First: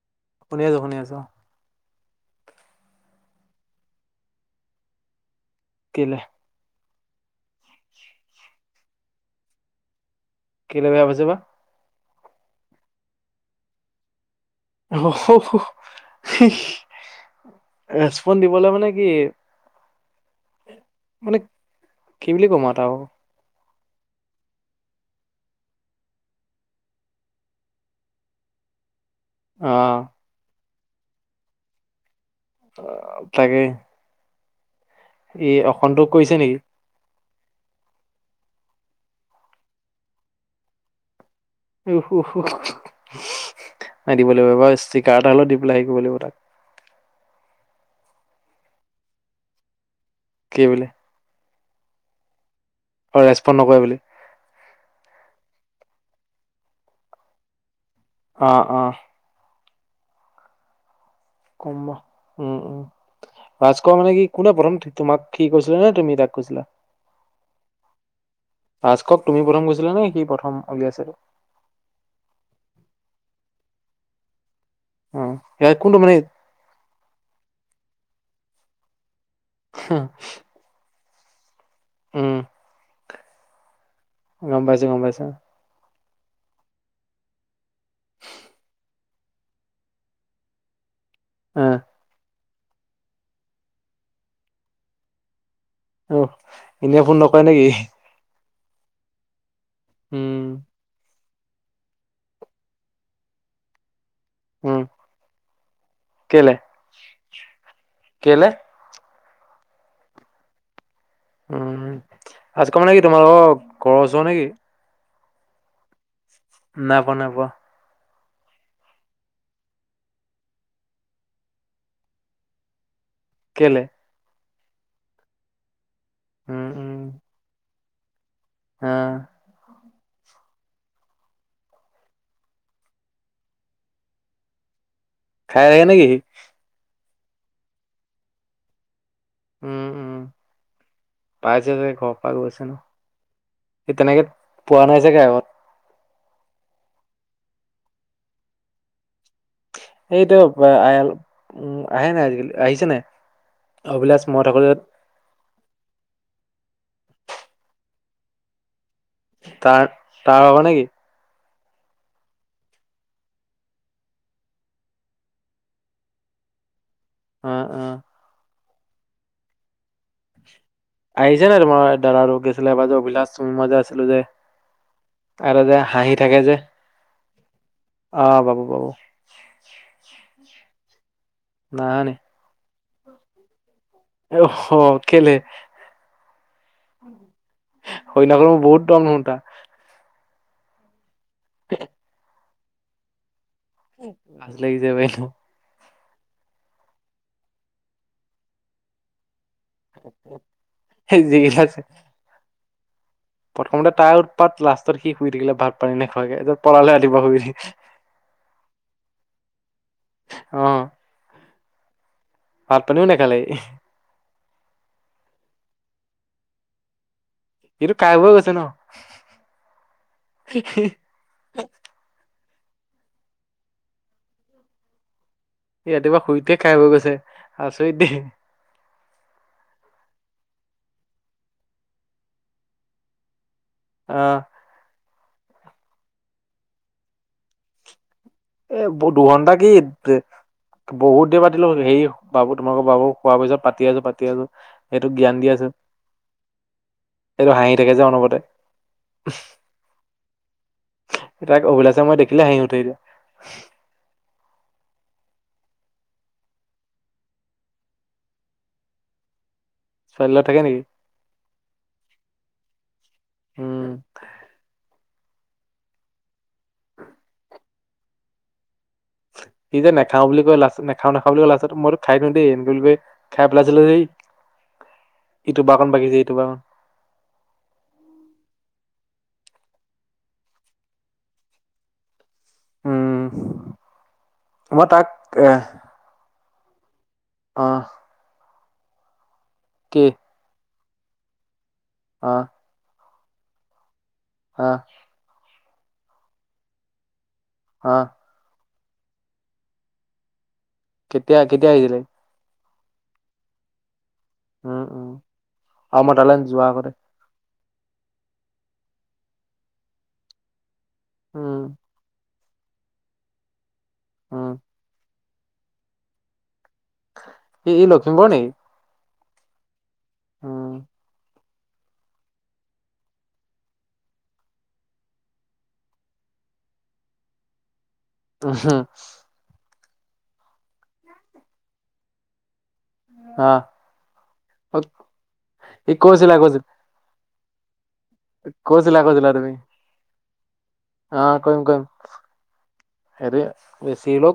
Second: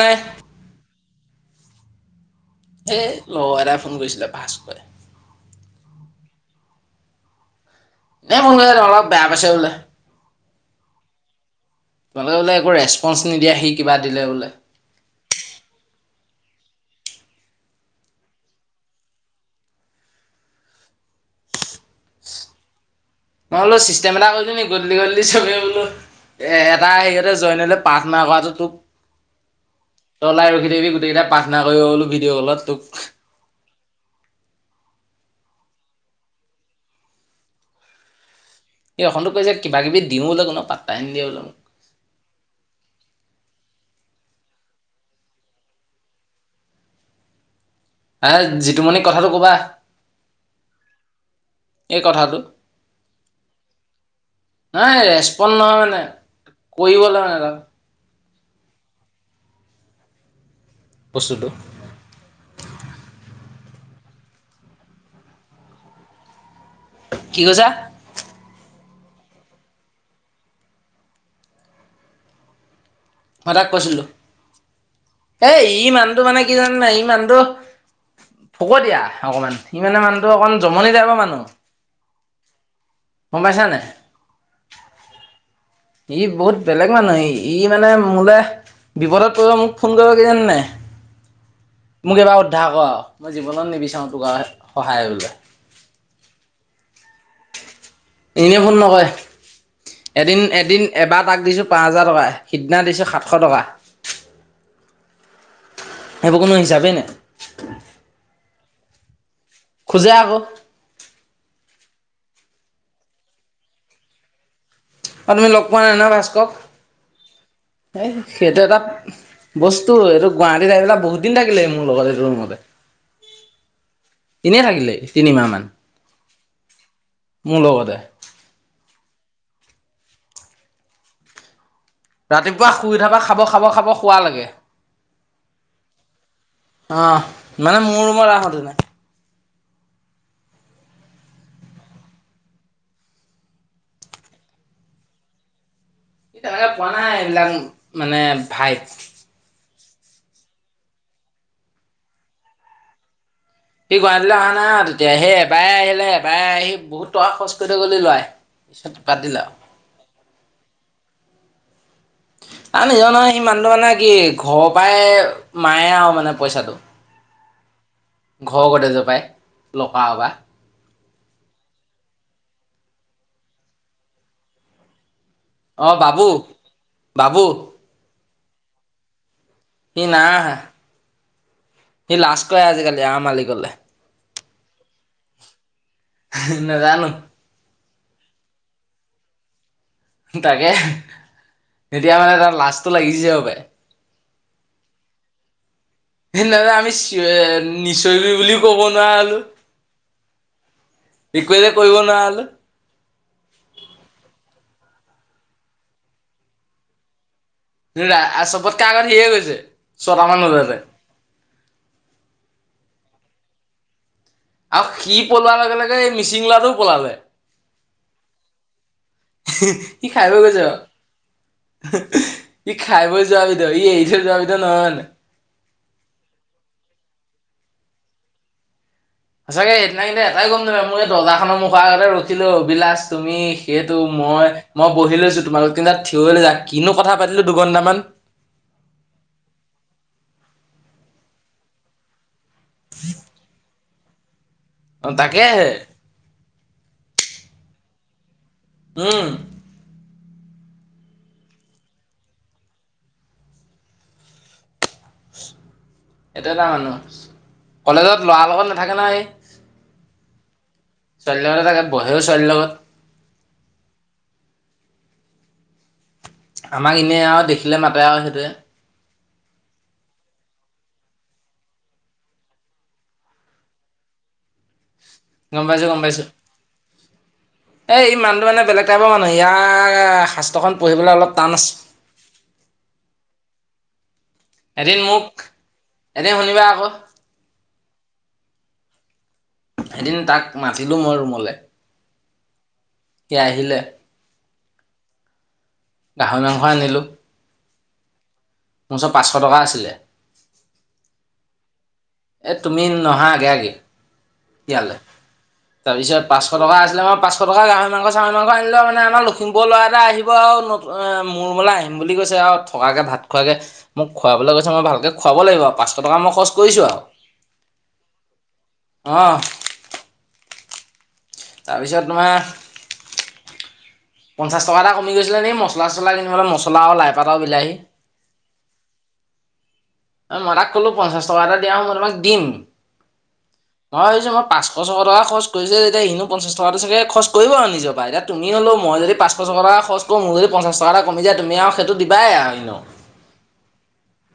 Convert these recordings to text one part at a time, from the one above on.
নাই শুনি আছো শুনি আছো। এ লগৰ এটাই ফোন কৰিছিলে ভাস্কৰে ছিলে এই মোক বোলো অলপ বেয়া পাইছে বোলো কেলে বেয়া পাইছে বা তোমালোকে বোলে একো ৰেচপঞ্চ নিদিয়া সি কিবা দিলে বোলে ৰেচপন দিবলে মানে কি মানে কি বুলি কম আও তাক নহলো চিষ্টেম এটা কৰি দিও নেকি গধূলি গধূলি চবে বোলো এটা হেৰিতে জইন হৈ লৈ প্ৰাৰ্থনা কৰাটো তোক অহ তই ওলাই ৰখি থাকিবি গোটেই কেইটাই প্ৰাৰ্থনা কৰিব বোলো ভিডিঅ' কলত তোক তাকে ই অসন্তোষ কৰিছে নেকি ই অসন্তোষ কৈছে কিবা কিবি দিও বোলে কোনো পাত্তাই দিয়ে বোলে মোক [unintelligible] দিব লাগিব এবাৰ ষ্টিকাৰ এটা হলেও দি পেলাই সেই কৰিব লাগিব তাক হা জিতুমণিক কথাটো কবা কি বুলি এই কথাটো ৰেচপন নকৰে বুলি নাই ৰেচপঞ্চ নহয় নাই কৰিব লাগে মানে তা অ অ বস্তুটো কম উম উম,, ভাস ক মানে কি কোনে পঢ়ম তোমাক কি কৈছিলা নে তুমি তাক কৈছিলা কি কৈছা ভাস কক তুমি প্ৰথম কৈছিলা নে সি প্ৰথম উলিয়াইছিল, সদাক কৈছিলোঁ অ এ ইয়াত কোনটো ইমানটো মানে কি জান নাই ইমানুটো হব দিয়া, অকণমান স মানে মুহটো অকণমান জমনি যাই মানে, অ উম মম পাইছা নাই? গম পাইছো গম পাইছো, ই বহুত বেলেগ মানুহে ই কি মানে মোলৈ বিপদত পৰিব মোক ফোন কৰিবগৈ নাই - - অ মোক এবাৰ - - সধা ক আৰু মই জীৱনত নিবিচাৰোঁ তোক আৰু সহায়লৈ আহ, এনেই ফোন নকৰে নেকি? এনেই ফোন নকৰে। উম এদিন-এদিন এবাৰ তাক দিছোঁ পাঁচ হাজাৰটকা সিদিনা দিছোঁ সাতশ টকা উম। সেইবোৰ কেলে কোনো হিচাপেই নাই। কেলে খোজে আকৌ। [unintelligible] আৰু তুমি লগ পোৱা নাই নাই পোৱা নাই পোৱা। এই সেইটো এটা বস্তু এইটো গুৱাহাটীত আহ পেলাই বহুত দিন থাকিলে মোৰ লগত এইটো ৰুমতে। কেলে? এনেই থাকিলে তিনিমাহ মান। মোৰ লগতে। [inaudible] হা। ৰাতিপুৱা শুই উ থাবা খাব খাব খাব শুৱ লাগে। খাই লাগে নেকি অ মানে মোৰ ৰুমত আহোতে উম', উম, পাইছে তেনেকে পোৱা নাই এইবিলাক মানে ভাইত। [unintelligible] [unintelligible] অভিলাষ বাই মই থাকোতে আহিলে বাই আহি বহুত টকা খৰচ কৰি থ গলে লয় পিত তাৰ তাৰ হব নেকি? [unintelligible] অ', অ,। [unintelligible] আহিছে ন তমাৰ দাল ৰ গৈছিলে [unintelligible] অ বাবু', বাবু,। অ বাবু', বাবু,। [unintelligible] নাহা নি স লাষ্ট ক আজিকালি [unintelligible] অ কেলে? নাজানো [unintelligible] তাকে। তেতিয়া মানে তাৰ লা [unintelligible] লাজ লাগিছে বে সেইদিনা যে ' আমি চিঞ নিঞৰিবি বুলিও কব নোৱাৰা হলো। যিকেইটা একোয়ে যে আছে কৰিব নোৱাৰা হলো? প্ৰথমতে তাৰ উৎপাত লাষ্টত সি শুই থাকিলে ভাত পানী নেখোৱাকে এ পলালে ৰাতিপুৱা শুই উঠি। [inaudible] চবতকে আগত সিয়ে গৈছে ছট মান অ বজাতে। ভাত পানীও নেখালে সি। আৰু সি পলোৱাৰ লগে লগে এই মিচিং ল'ৰাটোও পলালে। সিটো খাই বৈ গৈছে ন? সি খাই বৈ গৈছে আৰু। ই খাই বৈ যোৱা বিধৰ ই এৰি থৈ যোৱা বিধৰ নহয় হয়নে? সি ৰাতিপুৱা শুই উঠিয়েই খাই হৈ গৈছে আছৰিত দেই। সচাকে সেইদিনা কিন্তু এটাই গ'ম নাপায় মই এই দৰ্জাখনৰ মুখৰ পৰা আগতে ৰৈছিলো অভিলাচ তুমি। সেইেটো অ মই মই বহি লৈছোঁ। তোমালোক তিনিতা থিয় হৈ লৈছা কিনো কথা পাতিলো দুঘণ্টা মান।। এ ব দুঘন্টা কি বহুত দেৰি পাতিলো হেৰি।। বাবু তোমোলোকৰ বাবু খোৱাৰ পিছত পাতি আছোঁ পাতি আছোঁ। [inaudible] অ' সেইটোক জ্ঞান দি আছে। তাকেহে এইটো হাঁহি থাকে যে অনবৰতে। উম তাইক অভিলাছে মই দেখিলে হাঁহি উঠে এতিয়া। [inaudible] এইটো এটা মানুহ কলেজত ল'ৰাৰ লগত নাথাকে নহয়। ছোৱালীৰ লগত থাকে নেকি? ছোৱালীৰ লগত থাকে বহেও ছোৱালীৰ লগত। উম। আমাক এনেই আৰু দেখিলে মাতে আৰু সেইটোৱে। সি যে নেখাওঁ বুলি কয়, লাষ্টত নেখাওঁ নেখাওঁ বুলি কৈই লাষ্টত সকলো খাই দিওঁ দেই এই বুলি কৈ খাই পেলাইছিল যে। ইটো গম পাইছো বাকন গম বাগিছে পাইছো ইটো বাকন এ ই মানুহটো মানে বেলেগ টাইপৰ মানুহ ইয়াৰ শাস্ত্ৰখন পঢ়িবলৈ অলপ টান আছে। উম। ম তাক এহ। কোৱা আগত অহ এদিন তাক মা ছিলো মোৰ ৰুমলে। অহ। কি আহিলে। অহ। গাহৰি মাংস আনিলো। অহ। মোৰ ওচৰত পাঁচশ টকা আছিলে কেতিয়া কেতিয়া আহিছিলে এই তুমি নহা আগে উম ইয়ালৈ উম আৰু মই তাৰপিছত তালৈ পাঁচশ যোৱা টকা আগতে আছিলে মোৰ পাঁচশ গাহৰি মাং চাৰি মং আনিলে মানে আম লখিপ ল'ৰা এটা আহিব আৰু অ মোৰ উম মানে আহিম বুলি কৈছে আৰু থকাকে ভাত খোৱাকে মোক উম খোৱাবলৈ গৈছে মই ভালকে খুৱাব লাগিব পাঁচশ টকা মই খৰচ কৰিছো আৰু ই ই লখিমপুৰ নেকি অ উম তাৰপিছত তোমাৰ পঞ্চাছ টকা এটা কমি গৈছিলে দেই মছলা চছলা কিনিব অল মছলা আৰু লাইপাত আৰু বিলাহী [unintelligible] মাৰাক কলো পঞ্চাশ টকা এটা দিয়া হু মই তোমাক দিম অ মই ভাবিছো মই পাঁচশ টকা খৰচ কৰিছো ই তেতিয়া হিনো কৈছিলা পঞ্চাশ কৈছিল টকাটো চাগে খৰচ কৰিব আৰু নিজক বাই তুমি হ'লেও কৈছিলা মই যদি কৈছিলা পাঁচশ ছশ তুমি টকা খৰচ কৰোঁ মোৰ যদি পঞ্চাছ টকা এটা অ কমি যায় তুমি কৰিম আৰু কৰিম সেইটো দিবাই আৰুন হেৰি বেছি হলেও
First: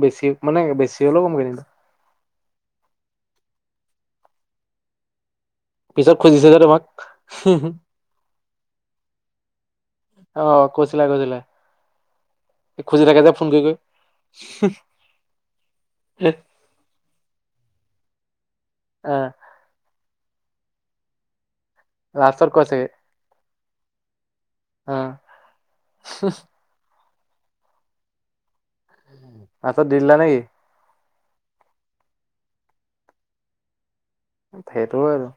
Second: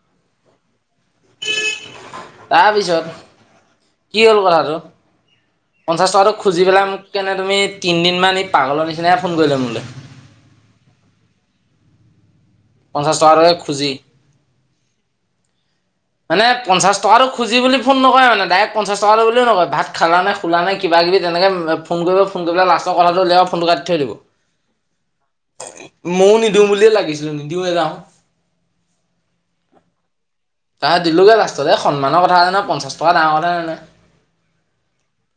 বেছি মানে বেছি হলেও কমকৈ তাৰপিছত কি হ'ল কথাটো পঞ্চাশ পিছত টকাতটো খুজিছে যে খুজি তোমাক পেলাই মোক কেনে তুমি তিনদিনমান ই পাগলৰ নিচিনাই ফোন কৰিলে মোলে অ কৈছিলা কৈছিলা খুজি থাকে যে ফোন কৰি কৰি অ মানে পঞ্চাশ টকাৰো খুজি বুলি ফোন নকৰে মানে ডাৰেক পঞ্চাশ টকা বুলি নকয় খালা নে খোলা নে কিবাকিবি তেনেকৈ ফোন কৰিব ফোন লাষ্টত কৰিব কৈছে লাষ্টৰ কথাটো উলিয়াই ফোনটো কাটি থৈ দিব অ মইও নিদিওঁ বুলিয়ে লাগিছ। নিদিওঁৱেই যা লাষ্টত দি দিলা নেকি দিলো গৈ লাষ্টত সন্মানৰ কথা [unintelligible] পঞ্চাছ টকা ডাঙৰ কথা নহয়। সেইটো হয় আৰু।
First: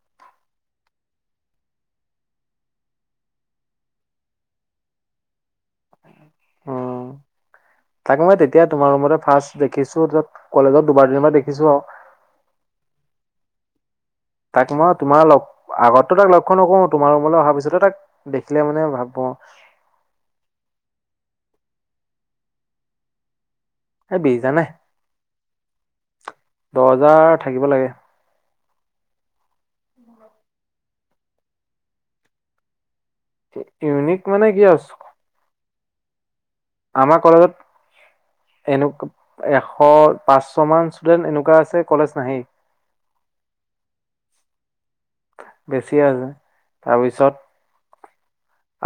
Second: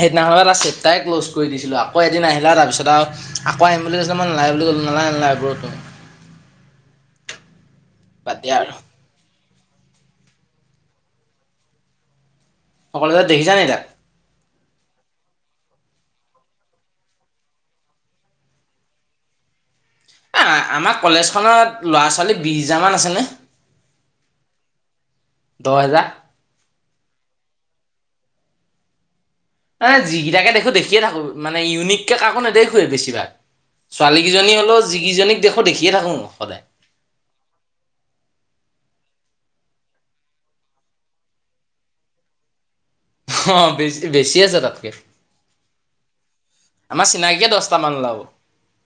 সেইদিনাখন ট' চেপ্তাৰেই ক্ল'জ কৰি দিছিলোঁ, আকৌ এদিন আহিলা তাৰিছত আৰু আকৌ আহিম বুলি কৈছিলোঁ মই নলাই বুলি ক'লো, নালাগে নালাগেটো উম, তাকে বাদ মই দিয়া তেতিয়া আৰু তোমাৰ ৰুমতে ফাৰ্ষ দেখিছোঁ তাত কলেজত দুবাৰ তিনিবাৰ দেখিছোঁ আৰু। সকলোতে দেখিছা নাই তাক? তাক মই তোমাৰ লগ আগৰ পৰা তাক লক্ষ্য নকৰোঁ তোমাৰ ৰুমলৈ অহাৰ পিছতো তাক দেখিলে মানে ভাবোঁ আৰু। আমাৰ কলেজখনত ল'ৰা-ছোৱালী বিশ হাজাৰমান আছেনে। এ বিছ হাজাৰ নাই দহ হেজাৰ দহ হাজাৰ থাকিব লাগে। এ যিকেইটাকে দেখো দেখিয়ে থাকোঁ, মানে ইউনিককে কাকো নেদেখোঁৱে বেছি। [unintelligible] ছোৱালী ইউনিক মানে কেইজনী কি হলেও আৰু যিকেইজনীক দেখ দেখি। দিয়ে থাকো সদায়। আমাৰ কলেজত এশ পাঁচশমান ষ্টুডেণ্ট এনেকুৱা আছে কলেজ নাহেই। অ', বেছ বেছি আছে তাতকে। বেছি আছে আমাৰ তাৰপিছত চিনাকিয়ে দহটামান ওলাব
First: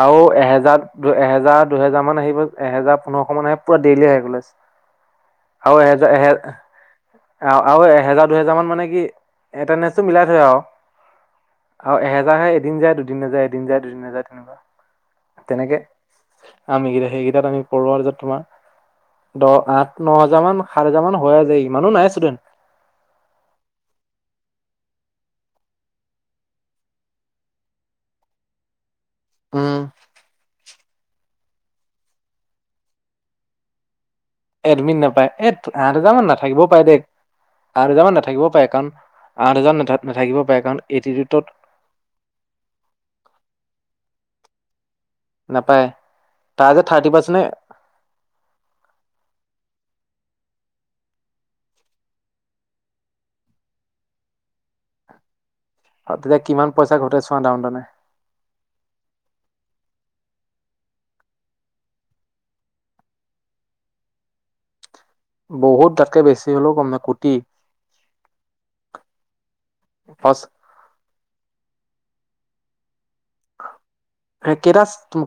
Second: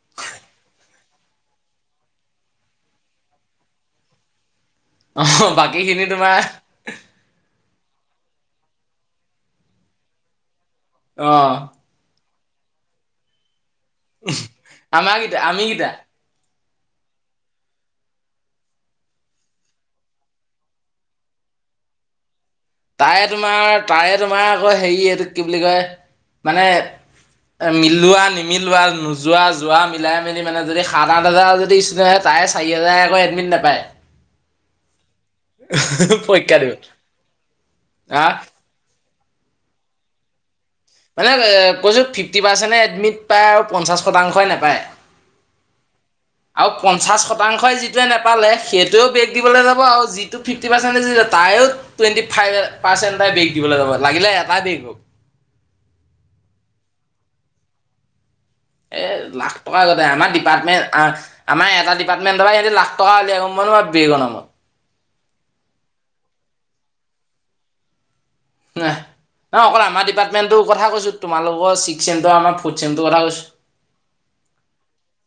আৰু এহেজাৰ দু এহেজাৰ দুহেজাৰ মান আহিব এহেজাৰ পোন্ধৰশ মান আহে পুৰা ডেইলি আহে কলেজ। আহ আৰু বাকী খিনি এহেজাৰ এহে তোমাৰ আৰু এহেজাৰ দুহেজাৰ মান মানে কি এটেডেঞ্চটো মিলাই থৈ আৰু। অ '। যাহে এদিন যায় দুদিন নাযায় এদিন যায় দুদিন নাযায় তেনেকুৱা আমাৰ গেইটা আমি গীতা। আমি গীতা সেইকেইটাত আমি পৰো আৰু তাৰপিছত তোমাৰ দহ আঠ ন হাজাৰ মান সাত হাজাৰ মান হৈ যায় ইমানো নাই ষ্টুডেণ্ট। তাৰে তোমাৰ তাৰে তোমাৰ আকৌ হেৰি এইটো কি বুলি কয় মানে এ মিলোৱা নিমিলোৱা নো- যোৱা উম যোৱা মিলাই মেলি মানে যদি সাত আঠ হাজাৰ যদি ষ্টুডেণ্ট হয় তাই চাৰি হাজাৰকৈ এডমিট নাপায়। এডমিট নাপায়। এ আঠ হজাৰ মান পৰীক্ষা নাথাকিবও দিব পাৰে দে আঠ হজাৰ মান আহ নাথাকিবও পাৰে কাৰণ আঠ হাজাৰ নাথ নাথাকিব পাৰে কাৰণ মানে এইটিটিউডত কৈছো ফিফটি পাৰ্চেণ্ট এডমিট পাই আৰু পঞ্চাশ শতাংশই না পায়। নাপায় আৰু তাৰ যে থাৰ্টি পঞ্চাশ পাৰ্চেণ্টে শতাংশই যিটোৱে নোপালে সেইটোৱেও বেগ দিবলৈ যাব আৰু যি টো ফিফটি পাৰ্চেণ্টেজ তায়ো টুৱেণ্টি ফাইভ পাৰ্চেণ্টাই বেগ দিবলৈ যাব লাগিলে এটাই বেগ হ'ক। আৰু তেতিয়া কিমান পইচা ঘটাই চোৱা ডাউ দে এ লাখ টকা আগতে আমাৰ ডিপাৰ্টমেণ্ট আমাৰ এটা ডিপাৰ্টমেণ্টৰ সিহঁতে লাখটকা উলিয়াইম মই নহ বেগৰ নামত। বহুত তাতকে বেছি হ'লেও কম নহয় কোটি। ন ন অকল আমাৰ সচ ডিপাৰ্টমেন্টৰ কথা কৈছো তোমালোকৰ ছেম টো আৰু আমাৰ ফৰ্থ ছেম টো কথা কৈছো। কেইটা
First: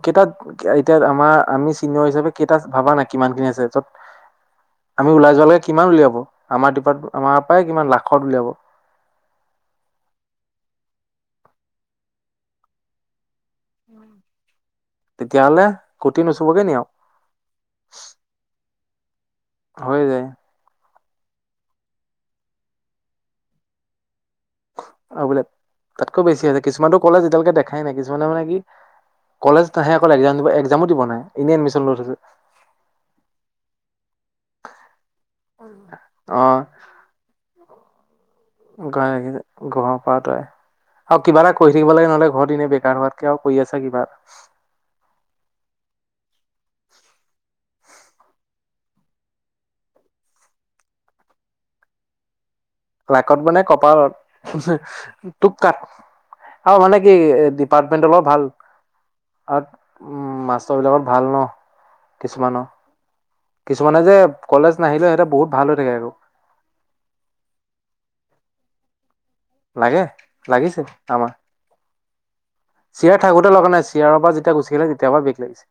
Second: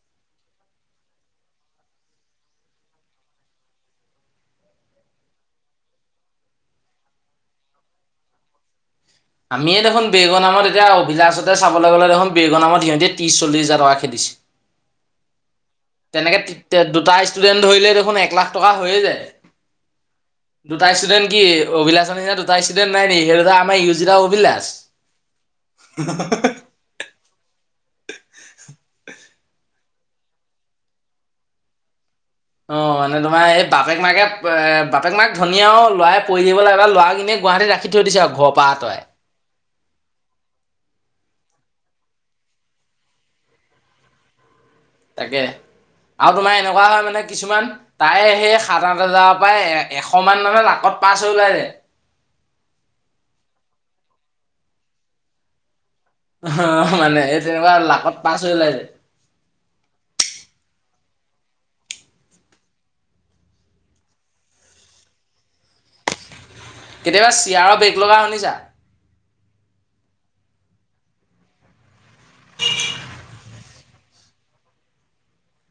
কেইটাত এতিয়া আমাৰ আমি চিনিয়ৰ হিচাপে কেইটা ভবা নাই কিমানখিনি আছে য'ত আমি ওলাই যোৱালৈকে কিমান উলিয়াব আমাৰ ডিপাৰ্টে আমাৰ পৰা কিমান লাখত উলিয়াব। আমিয়ে দেখোন বেগু নামত এতিয়া অভিলাষতে চাবলৈ গ'লে দেখোন বেগু নামত সিহঁতি ত্ৰিছ চল্লিছ হাজাৰ টকা খেদিছে। তেতিয়াহ'লে কোটি তেনেকে নুচুবগে নি আৰু দুটা ষ্টুডেন্ট ধৰিলে দেখোন এক লাখ টকা। বা হৈয়ে যায়। হৈ যায়। দুটাষ্টুডেণ্ট কি অভিলা দুটা ষ্টুডেণ্ট নাই নে সেই আমাৰ ইউ জ অ', বোলে তাতকৈ বেছি আছে কিছুমানক কলেজ এতিয়ালৈকে দেখাই নাই কিছুে মানে কি কলেজ নাহে অকল এক্সাম দিব এক্সামো দিব নাই এনেই এডমিশন লৈ থৈছে। অ', মানে তোমাৰ এই বাপেক মাকে এ বাপেক মাক ধনী আৰু লৰাই পৰি অ দিব লাগে বা ল'ৰা এনে গুৱাহাটীত ৰাখি [unintelligible] আঁতৰাই [unintelligible] ঘৰৰ পৰা তই আৰু কিবা এটা কৰি থাকিব লাগে নহ'লে ঘৰত এনে বেকাৰ হোৱাতকে আৰু কৰি আছা কিবা। তাকে আৰু তোমাৰ এনেকুৱা হয় মানে কিছুমান তাই সেই সাত আঠ হাজাৰৰ পৰা এ এশ মান মানে নাকত পাছ হৈ ওলাই যে, লাকত মানে কপালত টোক টাক। অ আৰু মানে কি এই তেনেকুৱা ডিপাৰ্টমেন্টৰ লাখত লগত পাছ ভাল হৈ ওলাই যায়। আৰু উ মাষ্টৰ বিলাকৰ। ভাল ন কিছুমানৰ কিছুমানে যে কলেজ নাহিলেও সিহঁতে বহুত ভাল হৈ থাকে আকৌ। কেতিয়াবা চিয়াৰৰ বেক লগা শুনিছা। লাগে লাগিছিল আমাক। চিয়াৰ থাকোতে লগা নাই চিয়াৰৰ পৰা যেতিয়া গুছি গ'লে তেতিয়াৰ পৰা বেগ লাগিছে।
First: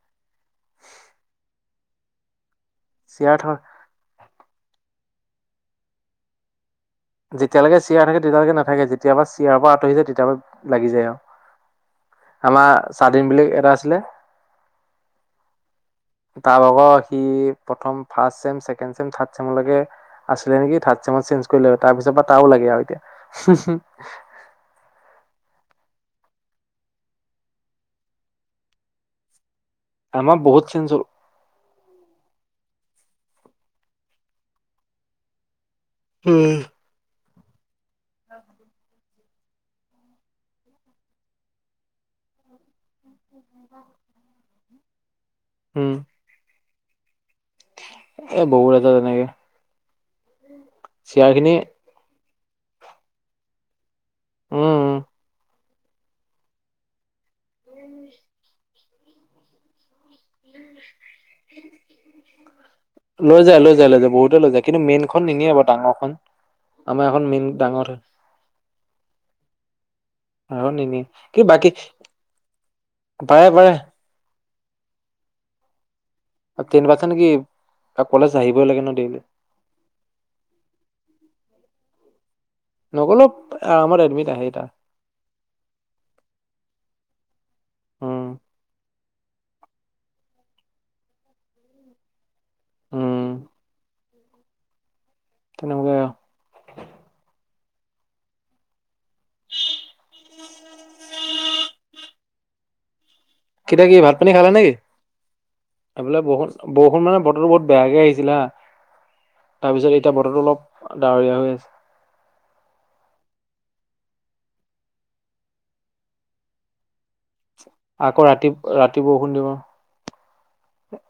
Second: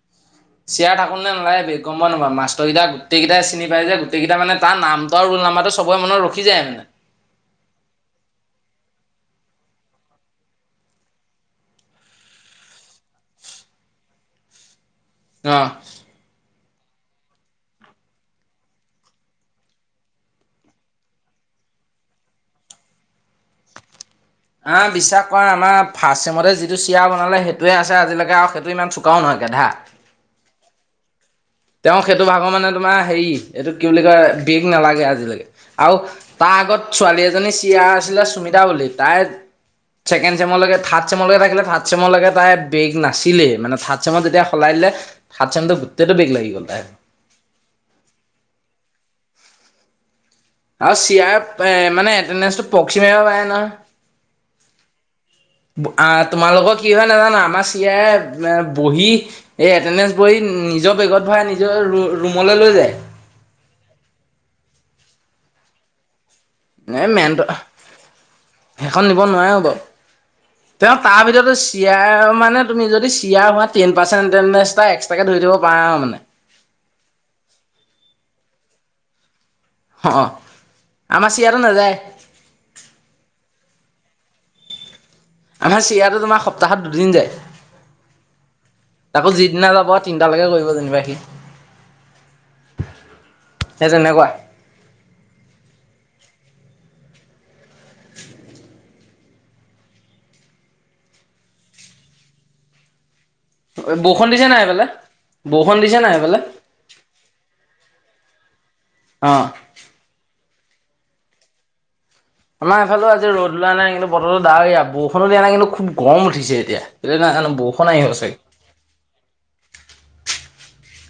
চিয়াৰ থাকো নে নালাগে বেগমই নাপা মাষ্টৰেইটটা চিয়াৰ গোটেইটাই থ চিনি পাই যে গোটেইকেইটা মানে তাৰ নাম। ত ৰোল নমবৰটো চবৰে মনত ৰখি যায় মানে। যেতিয়ালৈকে চিয়াৰ থাকে তেতিয়ালৈকে নাথাকে যেতিয়াৰা চিয়াৰৰ পৰা আঁতৰি যায় তেতিয়াৰ পৰাা লাগি যায় আৰু আমাৰ চাদিন বুলি এটা আছিলে। অঁ। তাৰ লগৰ সি প্ৰথম ফাৰ্ষ্ট চছেম ছেকেণ্ড চেম থাৰ্ড চেমলৈকে আছিলে নেকি থাৰ্ড চেমত চেঞ্জ কৰিলে। তাৰ পিছৰ পৰা তাৰও লাগে আৰু এতিয়া। অ বিশ্বাস কৰা আমাৰ ফাৰ্ষ্ট চেমতে যিটো চিয়াৰ বনালে সেইটোৱে আছে আজিলৈকে আৰু সেইটো ইমান চোকাও নহয় গেধা। আমাৰ বহুত চেঞ্জ হ'ল। তেওঁ সেইটো ভাগৰ মানে তোমাৰ হেৰি এইটো কি বুলি কয় বিষ নালাগে আজিলৈকে। আৰু তাৰ আগত ছোৱালী এ [unintelligible] চিয়া আছিলে সুমিতা বুলি তাই চেকেণ্ড চেৰেলেকে থাৰড চেমৰলেকে থাকিলে থাৰ চেমৰ লেকে তাই বেগ নাছিলে মানে থাৰ্ড চেমত যেতিয়া সলাই দিলে থাৰ্ড চেমতো উম গোটেইটো বেগ লাগে [unintelligible] এ' বহু এটা তেনেকে। আৰু চিয়াৰ খিনি চাৰ মানে [inaudible] পক্ষী [unintelligible] উম। আ তোমালোকৰ কি হয় নাজানো আমাৰ চিয়ৰ বহি এই এটেন্ডেচ নিজৰ বেগত ভৰাই নিজৰ ৰুমলৈ লৈ যায়। লৈ যায় লৈ যায় লৈ যায় বহুতে লৈ যায় কিন্তু মেইন খ খন নিনিয়ে বা ডাঙৰখন। আমাৰ এ' এখন মেইন মেনটো ডাঙৰ সেখন নিব নোৱাৰাৰেো বাৰু এখন তেওঁ নিনিয়ে তাৰ কি ভিতৰত বাকী চিয়াৰ মানে তুমি যদি পাৰে চিয়াৰ হোৱা পাৰে টেন পাৰ্চেন্ট ঞ্চ এটা এক্ট্ৰাকে তুলি দিব পাৰে আৰু মানে। টেইন পাৰঞ্চেত কি কলেজ আহিবই লাগে ন ডেইলি। অ আমাৰ চিয়াৰ আৰু নাযায়। [inaudible] নগলেও আৰামত এডমিট আহে এটা। আমাৰ চিৰিয়াটো তোমাৰ সপ্তাহত দুদিন যায়। হম। আকৌ যিদিনা যাব তিনিটালৈকে কৰিব যেনিবা সি। উম সেই তেনেকুৱা। তেনেকুৱাই [inaudible] কেতিয়া কি ভাত বৰষুণ পানী দিছে খালে নাই নেকি সেইফালে? বৰষুণ দিছে নাই এইবোলে সেইফালে? বৰষুণ-বৰষুণ মানে বতৰো বহুত বেয়াকে আহিছে। দিলা? অ। তাৰপিছত এতিয়া বতৰতো অলপ ডাৱৰীয়া হৈ আছে। আমাৰ এইফালে আজি ৰদ ললোৱা নাই কিন্তু বতৰো দাওৰিয়া বৰষুনো দিয়া নাই কিন্তু খুব গৰম উঠিছে এতিয়া। বৰষুণ আহিব আকৌ চাগে ৰাতি-ৰাতি বৰষুণ দিব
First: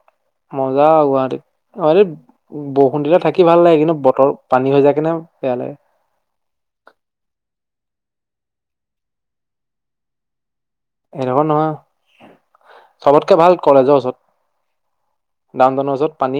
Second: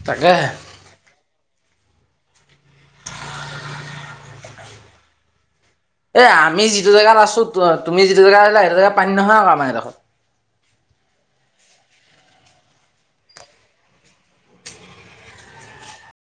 তাকেহে। মজা আৰু গুৱাহাটীত বৰষুণ দিলে থাকি ভাল লাগে, কিন্তু বতৰ পানী হৈ যায় কিনে বেয়া লাগে। এ আমি যিটো জেগাত আছো, তুমি যিটো জেগাত আহিলা সেইটো জেগাত পানী নহয়, আৰু আমাৰ এডোখৰত এদখত নহয় চবতকে ভাল কলেজৰ ওচৰত ডাউনটাউনৰ ওচৰত পানী